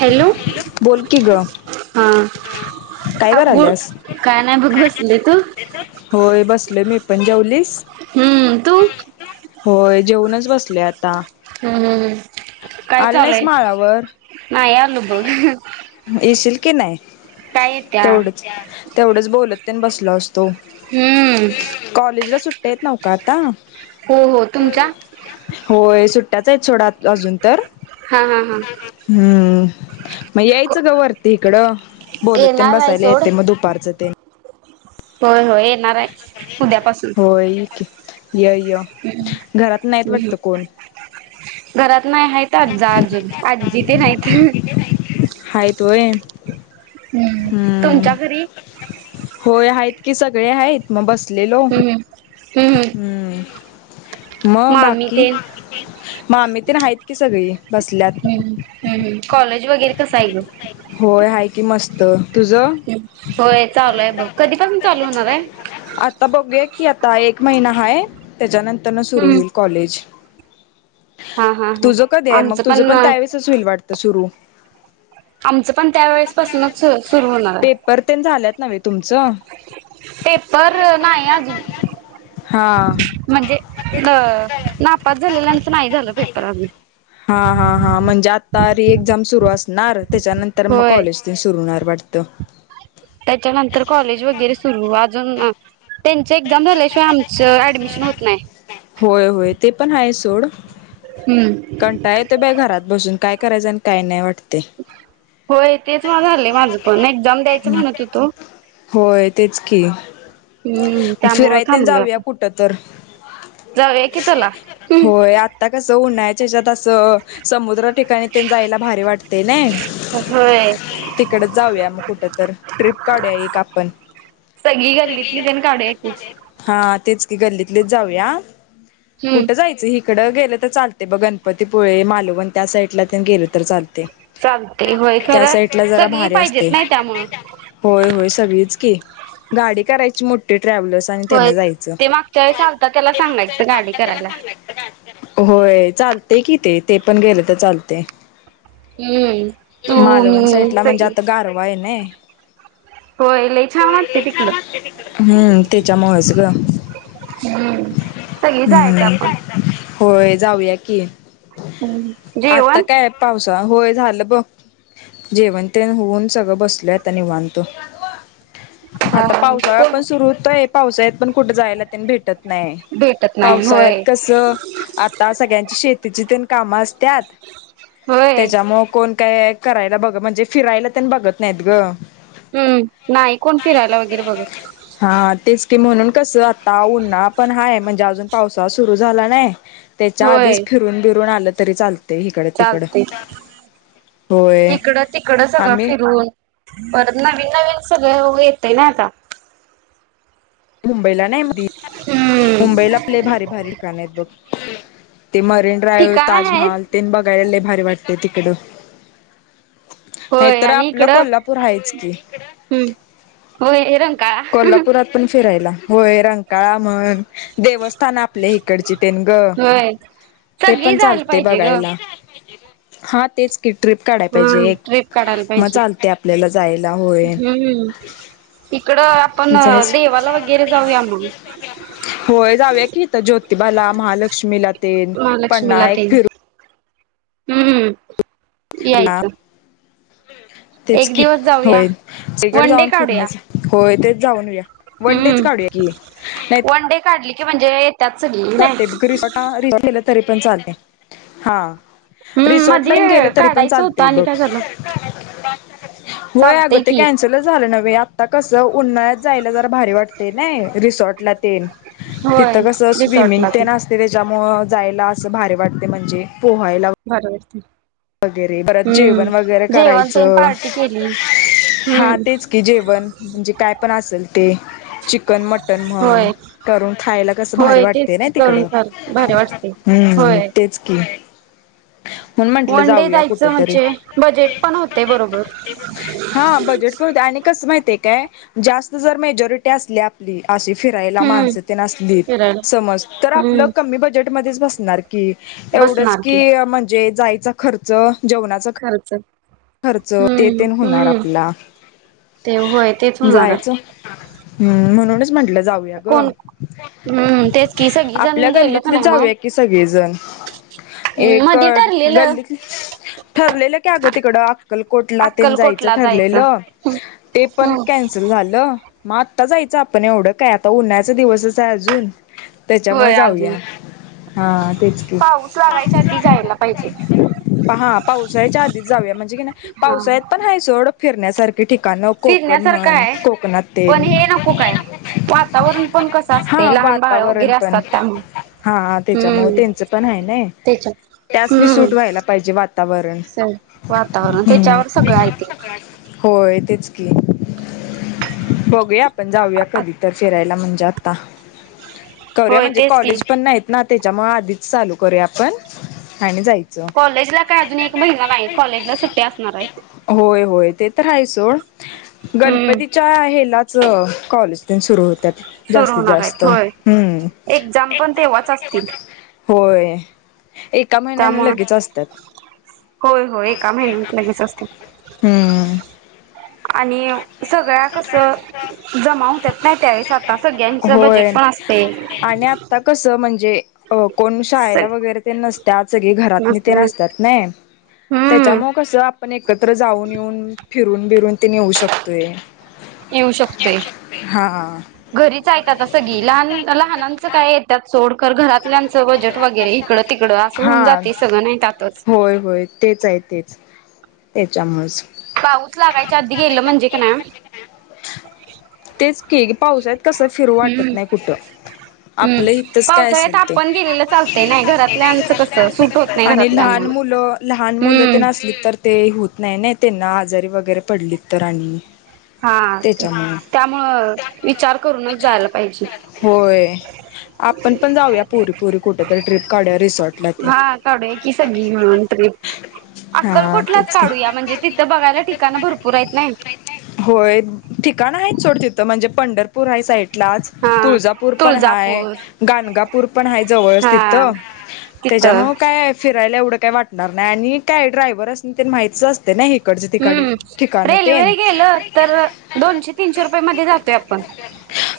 Hello बोल की ग हा काय अ करायल्यास काय नाही बघ बसली. तु? होय बसलोय मी पण. जेवलीस? हम्म तू होय जेवूनच बसले आता हम्म् काय आली नाहीस चालूय माळावर नाही आल बघ. येशील की नाही काय येत्या तेवढच तेवढंच बोलत तेन बसलो असत हम्म कॉलेजला सुट्टी आहेत नवका आता हो हो तुमच्या होय सुट्ट्याच आहेत सोडा अजून तर हा हा हा हम्म मग यायचं ग वरती इकडं बोलत तेन येणार आहे बसायला सोड येते मग दुपारचं ते होय होय येणार हाय उद्यापासून होय इकी य यं हम्म हम् घरात नाही आहेत आज्जा अजून आज्जी तेन हाईत. हायत व्हयं हम्म तुमच्या घरी होय आहेत की सगळे आहेत. मग बसलेलो. हम्म हम्म हम्म मग मामी बाकी ते मामी तेन आहेत की सगळी बसल्यात. हम्म कॉलेज वगैरे कसं आहे ग? होय आहे की मस्त. तुझ? होय चालू आहे बघ. कधीपासून चालू होणार आहे? आता बघूया की आता एक महिना हाय त्याच्यानंतर न सुरू हम्म. होईल. कॉलेज हा हा हा तुझं कधी आहे, म आमचं तुझं पण त्यावेळेसच होईल वाटत सुरू आमचं पण त्या वेळेस पासूनच सुरु होणार आहे. पेपर तेन झाल्यात नव्हे तुमचं पेपर नाही अजून हा म्हणजे अ नापात झालेल्यानच नाही झालं पेपर आजून हा हा हा म्हणजे आता रि एक्झाम सुरू असणार त्याच्यानंतर मग होय. कॉलेज. ते सुरु होणार वाढतं. त्याच्यानंतर कॉलेज वगैरे सुरू अजून त्यांच एक्झाम झाल्याशिवाय आमचं ऍडमिशन होत नाही. होय होय ते पण आहे सोड. हम्म कंटाळ येतोय बाई घरात बसून काय करायचं आणि काय नाही वाटतंय. होय तेच ना झालेय माझं पण एक्झाम द्यायचं म्हणतं होतो. होय तेच की, हम्म त्यामुळं फिराय तेन थांबलोय जाऊया आता कुठतर जाऊया की चला. होय आता कसं उन्हाळ्याच्या हेच्यात असं समुद्रात ठिकाणी जायला भारी वाटतंय नई होय. तिकडचं जाऊया म कुठतर ट्रिप काढूया एक आपण सगळी गल्लीतली तेण काढूया की हा तेच की गल्लीतलीच जाऊया. की कुठं जायचं इकडं गेलं तर चालते बघ गणपतीपुळे, मालवण त्या साईटला गेल तर चालतंय. चालतंय होय त्या खरं साईडला जरा सगळी भारी पाहिजेत असतंय. नाही त्यामुळं होय होय सगळीच की गाडी करायची मोठी ट्रॅव्हलस. होय. जायचं. ते मागच्या वेळेस आलता त्याला सांगायचं गाडी करायला. होय चालतंय कि ते, ते पण गेलं तर चालतंय. हम्म. तू मालवण मी साईटला म्हणजे सगळी आता गारवा आहे नई. होय लय छान वाटतंय तिकडं हम्म त्याच्यामुळेच ग हम्म सगळी जायचं हम्म आपण होय जाऊया की हम्म. आता जेवण काय? पावसा होय झालं बघ. जेवण तेण होऊन सगळं बसलोय आता निवांत. हा आता हा पावसाळा कोण पण सुरु सुयोग्य, पावसाळ्यात पण कुठे जायला तेण भेटत नाही. दे पावसाळ्यात कसं आता सगळ्यांची शेतीची तेण काम असत्यात. होय त्यांच्यामुळं कोण काय करायला बघ म्हणजे फिरायला तेन बघत नाहीत ग हम्म नाही कोण फिरायला वगैरे बघत हा तेच की म्हणून कसं आता उन्हाळा पण हाय म्हणजे अजून पावसाळा सुरु झाला नाही, त्याच्या आधीच होय फिरून बिरून आलं तरी चालतंय हिकडं तिकडं चालतंय होय. इकडं तिकडं सगळं आम्ही फिरून परत नवीन नवीन सगळं येतंय ना आता मुंबईला नाही हम्म मुंबईला पण लय भारी भारी ठिकाणं आहेत बघ ते मरीन ड्राईव, ठिकाण आहेत ताजमहाल तेन बघायला लय भारी वाटतंय तिकडं होय नाहीतर आणि आपलं इकडं कोल्हापूर आहेच की हम्म होय हे रंकाळा कोल्हापुरात पण फिरायला होय रंकाळा म्हण देवस्थान आपल्या इकडची तेन गं होय ते सगळी पण जायला चालतंय पाहिजे ग बघायला हा तेच ट्रिप काढायला हा पाहिजे एक ट्रिप काढायला मग पाहिजे चालतंय आपल्याला जायला होय. हम्म इकडं आपण जायच देवाला वगैरे जाऊया मग होय जाऊया की इथं ज्योतिबाला, महालक्ष्मीला तेन महालक्ष्मीला पन्हाळा ते एक फिरून हम्म हम्म या इथं तेच कि जाऊया होय तिकडे वन डे जाऊन फिरून काढूया यायचं होय तेच जाऊन येऊया हम्म वन डेच काढूया की हम्म वन डे काढली की म्हणजे येतात सगळी [inaudible] नाही रिसॉर्टला रिसॉर्टला गेलं तरी पण चालतंय हा हम्म रिसॉर्टला आणि गेलं मध्ये तरी पण काढायचं होतं चालतंय आणि बघ काय झालं होय अगं चालतंय ते की कॅन्सलच झालं नव्हे आ आता कसं उन्हाळ्यात जायला जरा भारी वाटतंय नाय रिसॉर्टला तेन तिथं होय कसं स्विमिंग रिसॉर्टला ते तेन असतयं त्यांच्यामुळ जायला असं भारी वाटतंय म्हणजे पोहायला भारी वाटतंय वगैरे परत जेवण वगैरे जेवण तेन करायचं पार्टी केली. हा हम्म. तेच की जेवण म्हणजे काय पण असेल ते चिकन मटन म्हण होय करून खायला कस भारी होय वाटते तेच ना की तिकड करून फार भारी वाटते. हम्म होय तेच की [inaudible] [inaudible] वन डे कुठ जायचं तरी म्हणजे बजेट पण होतंय बरोबर हा बजेट आणि कसं माहितीये काय जास्त जर मेजॉरिटी असली आपली अशी फिरायला हम्म. माणसं तेन फिरायला असलीत समज तर आपलं हम्म. कमी बजेटमध्येच बसणार की एवढंच की म्हणजे जायचा खर्च जेवणाचा खर्च ते हम्म. तेन होणार हम्म आपला ते होय तेच होणार आहे जायचं हम्म म्हणूनच म्हंटलं जाऊ जाऊया कोण गं हम्म तेच की सगळी आपल्या जण गेलं का गल्लीतली नाही मग जाऊया की सगळेजण हम्म एक मधी ठरलेलं गल्ली ठरलेलं की अगं तिकड अक्कलकोटला तेन जायचं ठरलेलं ते पण हम्म. कॅन कॅन्सल झालं मग आता जायचं आपण एवढं काय आता उन्हाळचा दिवसच आहे अजून त्याच्यामुळे होय अजून जाऊया हा तेच की पाऊस लागायच्या आधी जायला पाहिजे हा पावसाच्या आधीच जाऊया म्हणजे की नाही हा पावसाळत पण हाय सोड फिरण्यासारखे ठिकाण कोकण फिरण्यासारखं म्हण आहे. कोकणात पण तेल हे नको काय वातावरण पण कसं असते हा लहान बाळ वातावरण वगैरे पण असतात त्यामुळे हा त्याच्यामुळे हम्म त्यांच पण आहे ना त्याच्या त्याचनी हम्म सूट व्हायला. पाहिजे वातावरण स वातावरण त्याच्यावर सगळं आहे ते होय तेच बघूया आपण जाऊया कधी तर फिरायला म्हणजात. करूया होय म्हणजे तेच की कॉलेज पण नाही. ना त्याच्यामुळे आधीच चालू करूया आपण आणि जायचं. कॉलेजला काय अजून एक महिना नाही, कॉलेजला सुट्टी असणार आहेत. होय होय ते तर आहेय सोड हम्म गणपतीच्या हेलाच कॉलेज सुरू होत्या. सुरू जास्तीत होणार जास्त आहेत होय हम्म. एक्झाम पण तेव्हाच असतील. होय एका महिन्यान त्यामुळे लगेच अस होय होय एका महिन्यात लगेच असत हम्म आणि सगळ्या कस जमा होतात नाही त्यावेेळेस आता सगळ्यांच होय बजेट पण असते. आणि आता कसं म्हणजे अ कोण शाळेला वगैरे ते नसतात सगळे घरात नी ते नसते नसतात नाय त्या त्या हम्म मग कसं आपण एकत्र जाऊन येऊन फिरून बिरून ते नेऊ शकतोय. येऊ शकते, हा. घरीच आहेत आता सगळी लहान लहानांचं काय त्यात सोड कर घरातल्यांचं बजेट वगैरे इकडं तिकडं असं होऊन हा जाते सगळं नाही टाकच होय होय तेच आहे तेच त्याच्यामुळच पाऊच लागायच्या आधी गेलं म्हणजे का नाही तेच की पावसात कसं फिरू हम्म वाटत नाही कुठं. हम्म आपलं हीथच काय पावसाळ्यात असेल ते आपण गेलेलं चालतंय नाही घरातल्यांचं कसं सूट होत नाही आणि लहान घरातल्यांना. मुलं लहान मुलं हम्म तेन आसली तर ते होत नाही ना त्यांना आजारी वगैरे पडलीत तर आणि हा त त्याच्यामुळे त्यामुळं विचार करूनच जायला पाहिजे. होय आपण पण जाऊया पोरी पोरी कुठेतरी ट्रिप काढूया रिसॉर्टला त्या. हा काढूया की सगळी मिळून ट्रिप. अक्कलकोटलाच काढूया म्हणजे तिथं बघायला ठिकाणं भरपूर हयेत नाही. होय ठिकाण आहे सोड तिथं म्हणजे पंढरपूर पूर आहे साइटलाच हा तुळजापूर पण हाय, तुळजापूर गाणगापूर पण आहे जवळच हा तिथं तिथं त्याच्यामु काय फिरायला एवढं काय वाटणार नाही आणि काय ड्रायव्हरास्नि ते माहीतच असत ना हे. हम्म रेल्वेइ गेलं तर दोनशे तीनशे रुपये मध्ये जातोय आपण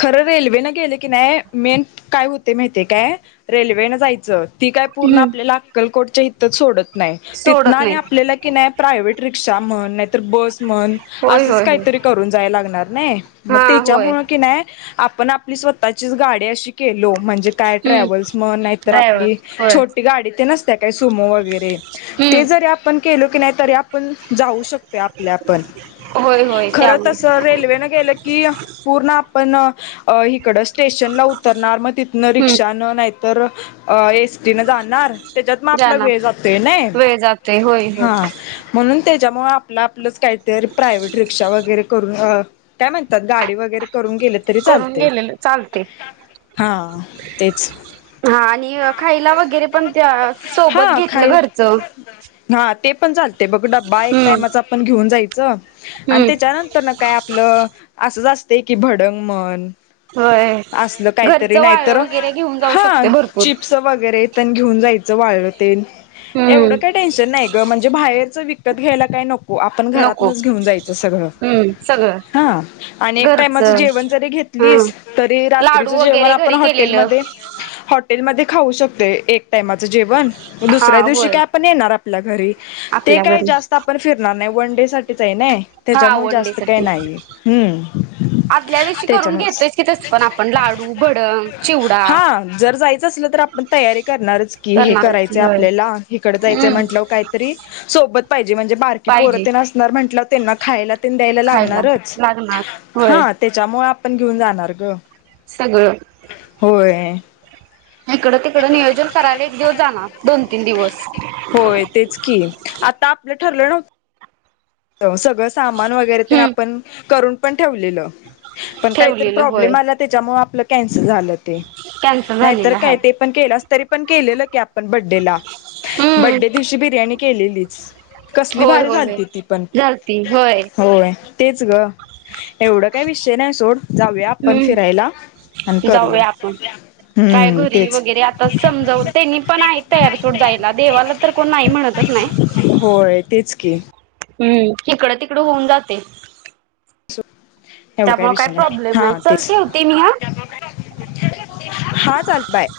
खरं रेल्वेनं गेलं की नाही मेन काय होते माहिती काय रेल्वेन जायचं ती काय पूर्ण हम्म आपल्याला अक्कलकोटच्या हिथ सोडत नाही तिथन सोडत आणि नाही आपल्याला की नाही प्रायवेट रिक्षा म्हण नाही तर बस म्हण होय असंच होय होय काहीतरी करून जायला लागणार नाही मग हा होय त्याच्यामुळं की नाही आपण आपली स्वतःचीच गाडी अशी केलो म्हणजे काय हम्म ट्रॅव्हल्स म्हण नाहीतर आपली ड्रायव्हर होय छोटी गाडी ते नसत्या काय सुमो वगैरे ते हम्म जरी आपण केलो की नाही तर आ पण जाऊ शकते आपले आपण, होय होय खर त्यामुळे तसं रेल्वेन गेलं की पूर्ण आपण अ इकडं स्टे शनला उतरणार मग तिथन हम्म रिक्षान नाहीतर अ एसटी न जाणार त्याच्यात मग आपला वेळ जाणार जातोय नाइ वेळ जातोय होय होय हा म्हणून त्याच्यामुळ आपलं आपलंच काहीतरी प्रायव्हेट रिक्षा वगैरे करून अ काय म्हणतात गाडी वगैरे करून गेले तरी करून चालते गेलेल चालते हा ते हा आणि खायला वगैरे पण त्या हा सोबत घेतलं खायला घरच हा ते पण चालतय बघ डब्बा एक हम्म टाइमाच आपण घेऊन जायचं आणि हम्म त्याच्यानंतर ना काय आपलं असंच असतंय की भडंग म्हण होय असलं काहीतरी घरचं वाळलं नाहीतर वगैरे घेऊन जाऊ हा शकतोय भरपूर. चिप्स वगैरे पण घेऊन जायच वाळल तेन एवढं काय हम्म टेन्शन नाही ग म्हणजे बाहेरच विक विकत घ्यायला काय नको हो आपण नको घरातनच घेऊन जायच सगळं हम्म सगळं ह आणि एक टायमाच घरचं जेवण जरी घेत हम्म. घेतलीस तरी लाडू रात्रीच जेवण वगैरे आपण घरी हा केलेलं. हॉटेलमध्ये हॉटेलमध्ये खाऊ शकतोय एक टायमाच जेवण हा दुसऱ्या दिवशी होय काय आपण येणार आपल्या घरी ते आपल्या काय घरी. जास्त आपण फिरणार नाही वन डे साठीच हाय नाई. हा वन डे साठी आदल्या दिवशी करून त्याच्यामुळेच घेतयच की तस पण आपण लाडू भडंग, चिवडा. हा जर जायचं असलं तर आपण तयारी करणारच कि हे करणारच की करायचंय होय. आपल्याला. इकड जायचं हम्म म्हटलं काहीतरी सोबत पाहिजे म्हणजे बार की पोर पाहिजे तेन असणार म्हटल्यावर त्यांना खायला तेन द्यायला खायला लागणारच लागणार होय. हा त्याच्यामुळ आपण घेऊन जाणार ग सगळं होय. हिकडं तिकड नियोजन करायला एक दिवस जाणार दोन तीन दिवस होय तेच की आत्ता आपलं ठरलं न सगळं सामान वगैरे तेन हम्म आपण करून पण ठेवलेलं. पण काय तर ठेवलेलं होय प्रॉब्लेम आला त्याच्यामुळे आपलं कॅन्सल झालं ते कॅन्सल नाही तर झालेलं हाय. काय ते पण केलास तरी पण केलेलं की आपण बड्डेला हम्म बड्डे दिवशी बिर्याणी केलेलीच. कसली होय भारी होय होय झालती ती पण झालती होय. होय तेच ग एवढं काय विषय नाही सोड. जाऊया आपण हम्म फिरायला आणि करूया. जाऊया आपण. काय हम्म घरी तेच वगैरे आता समजावून त्यांनी पण आहे तयार सोड जायला देवाला तर कोण नाही म्हणतच नाही होय तेच की हम् इकड तिकड होऊन जातय. सोड एवढ काय त्यामुळे काही विषय नाही प्रॉब्लेम हा चल तेच. ठेवते मी हा. हा चालत बाय.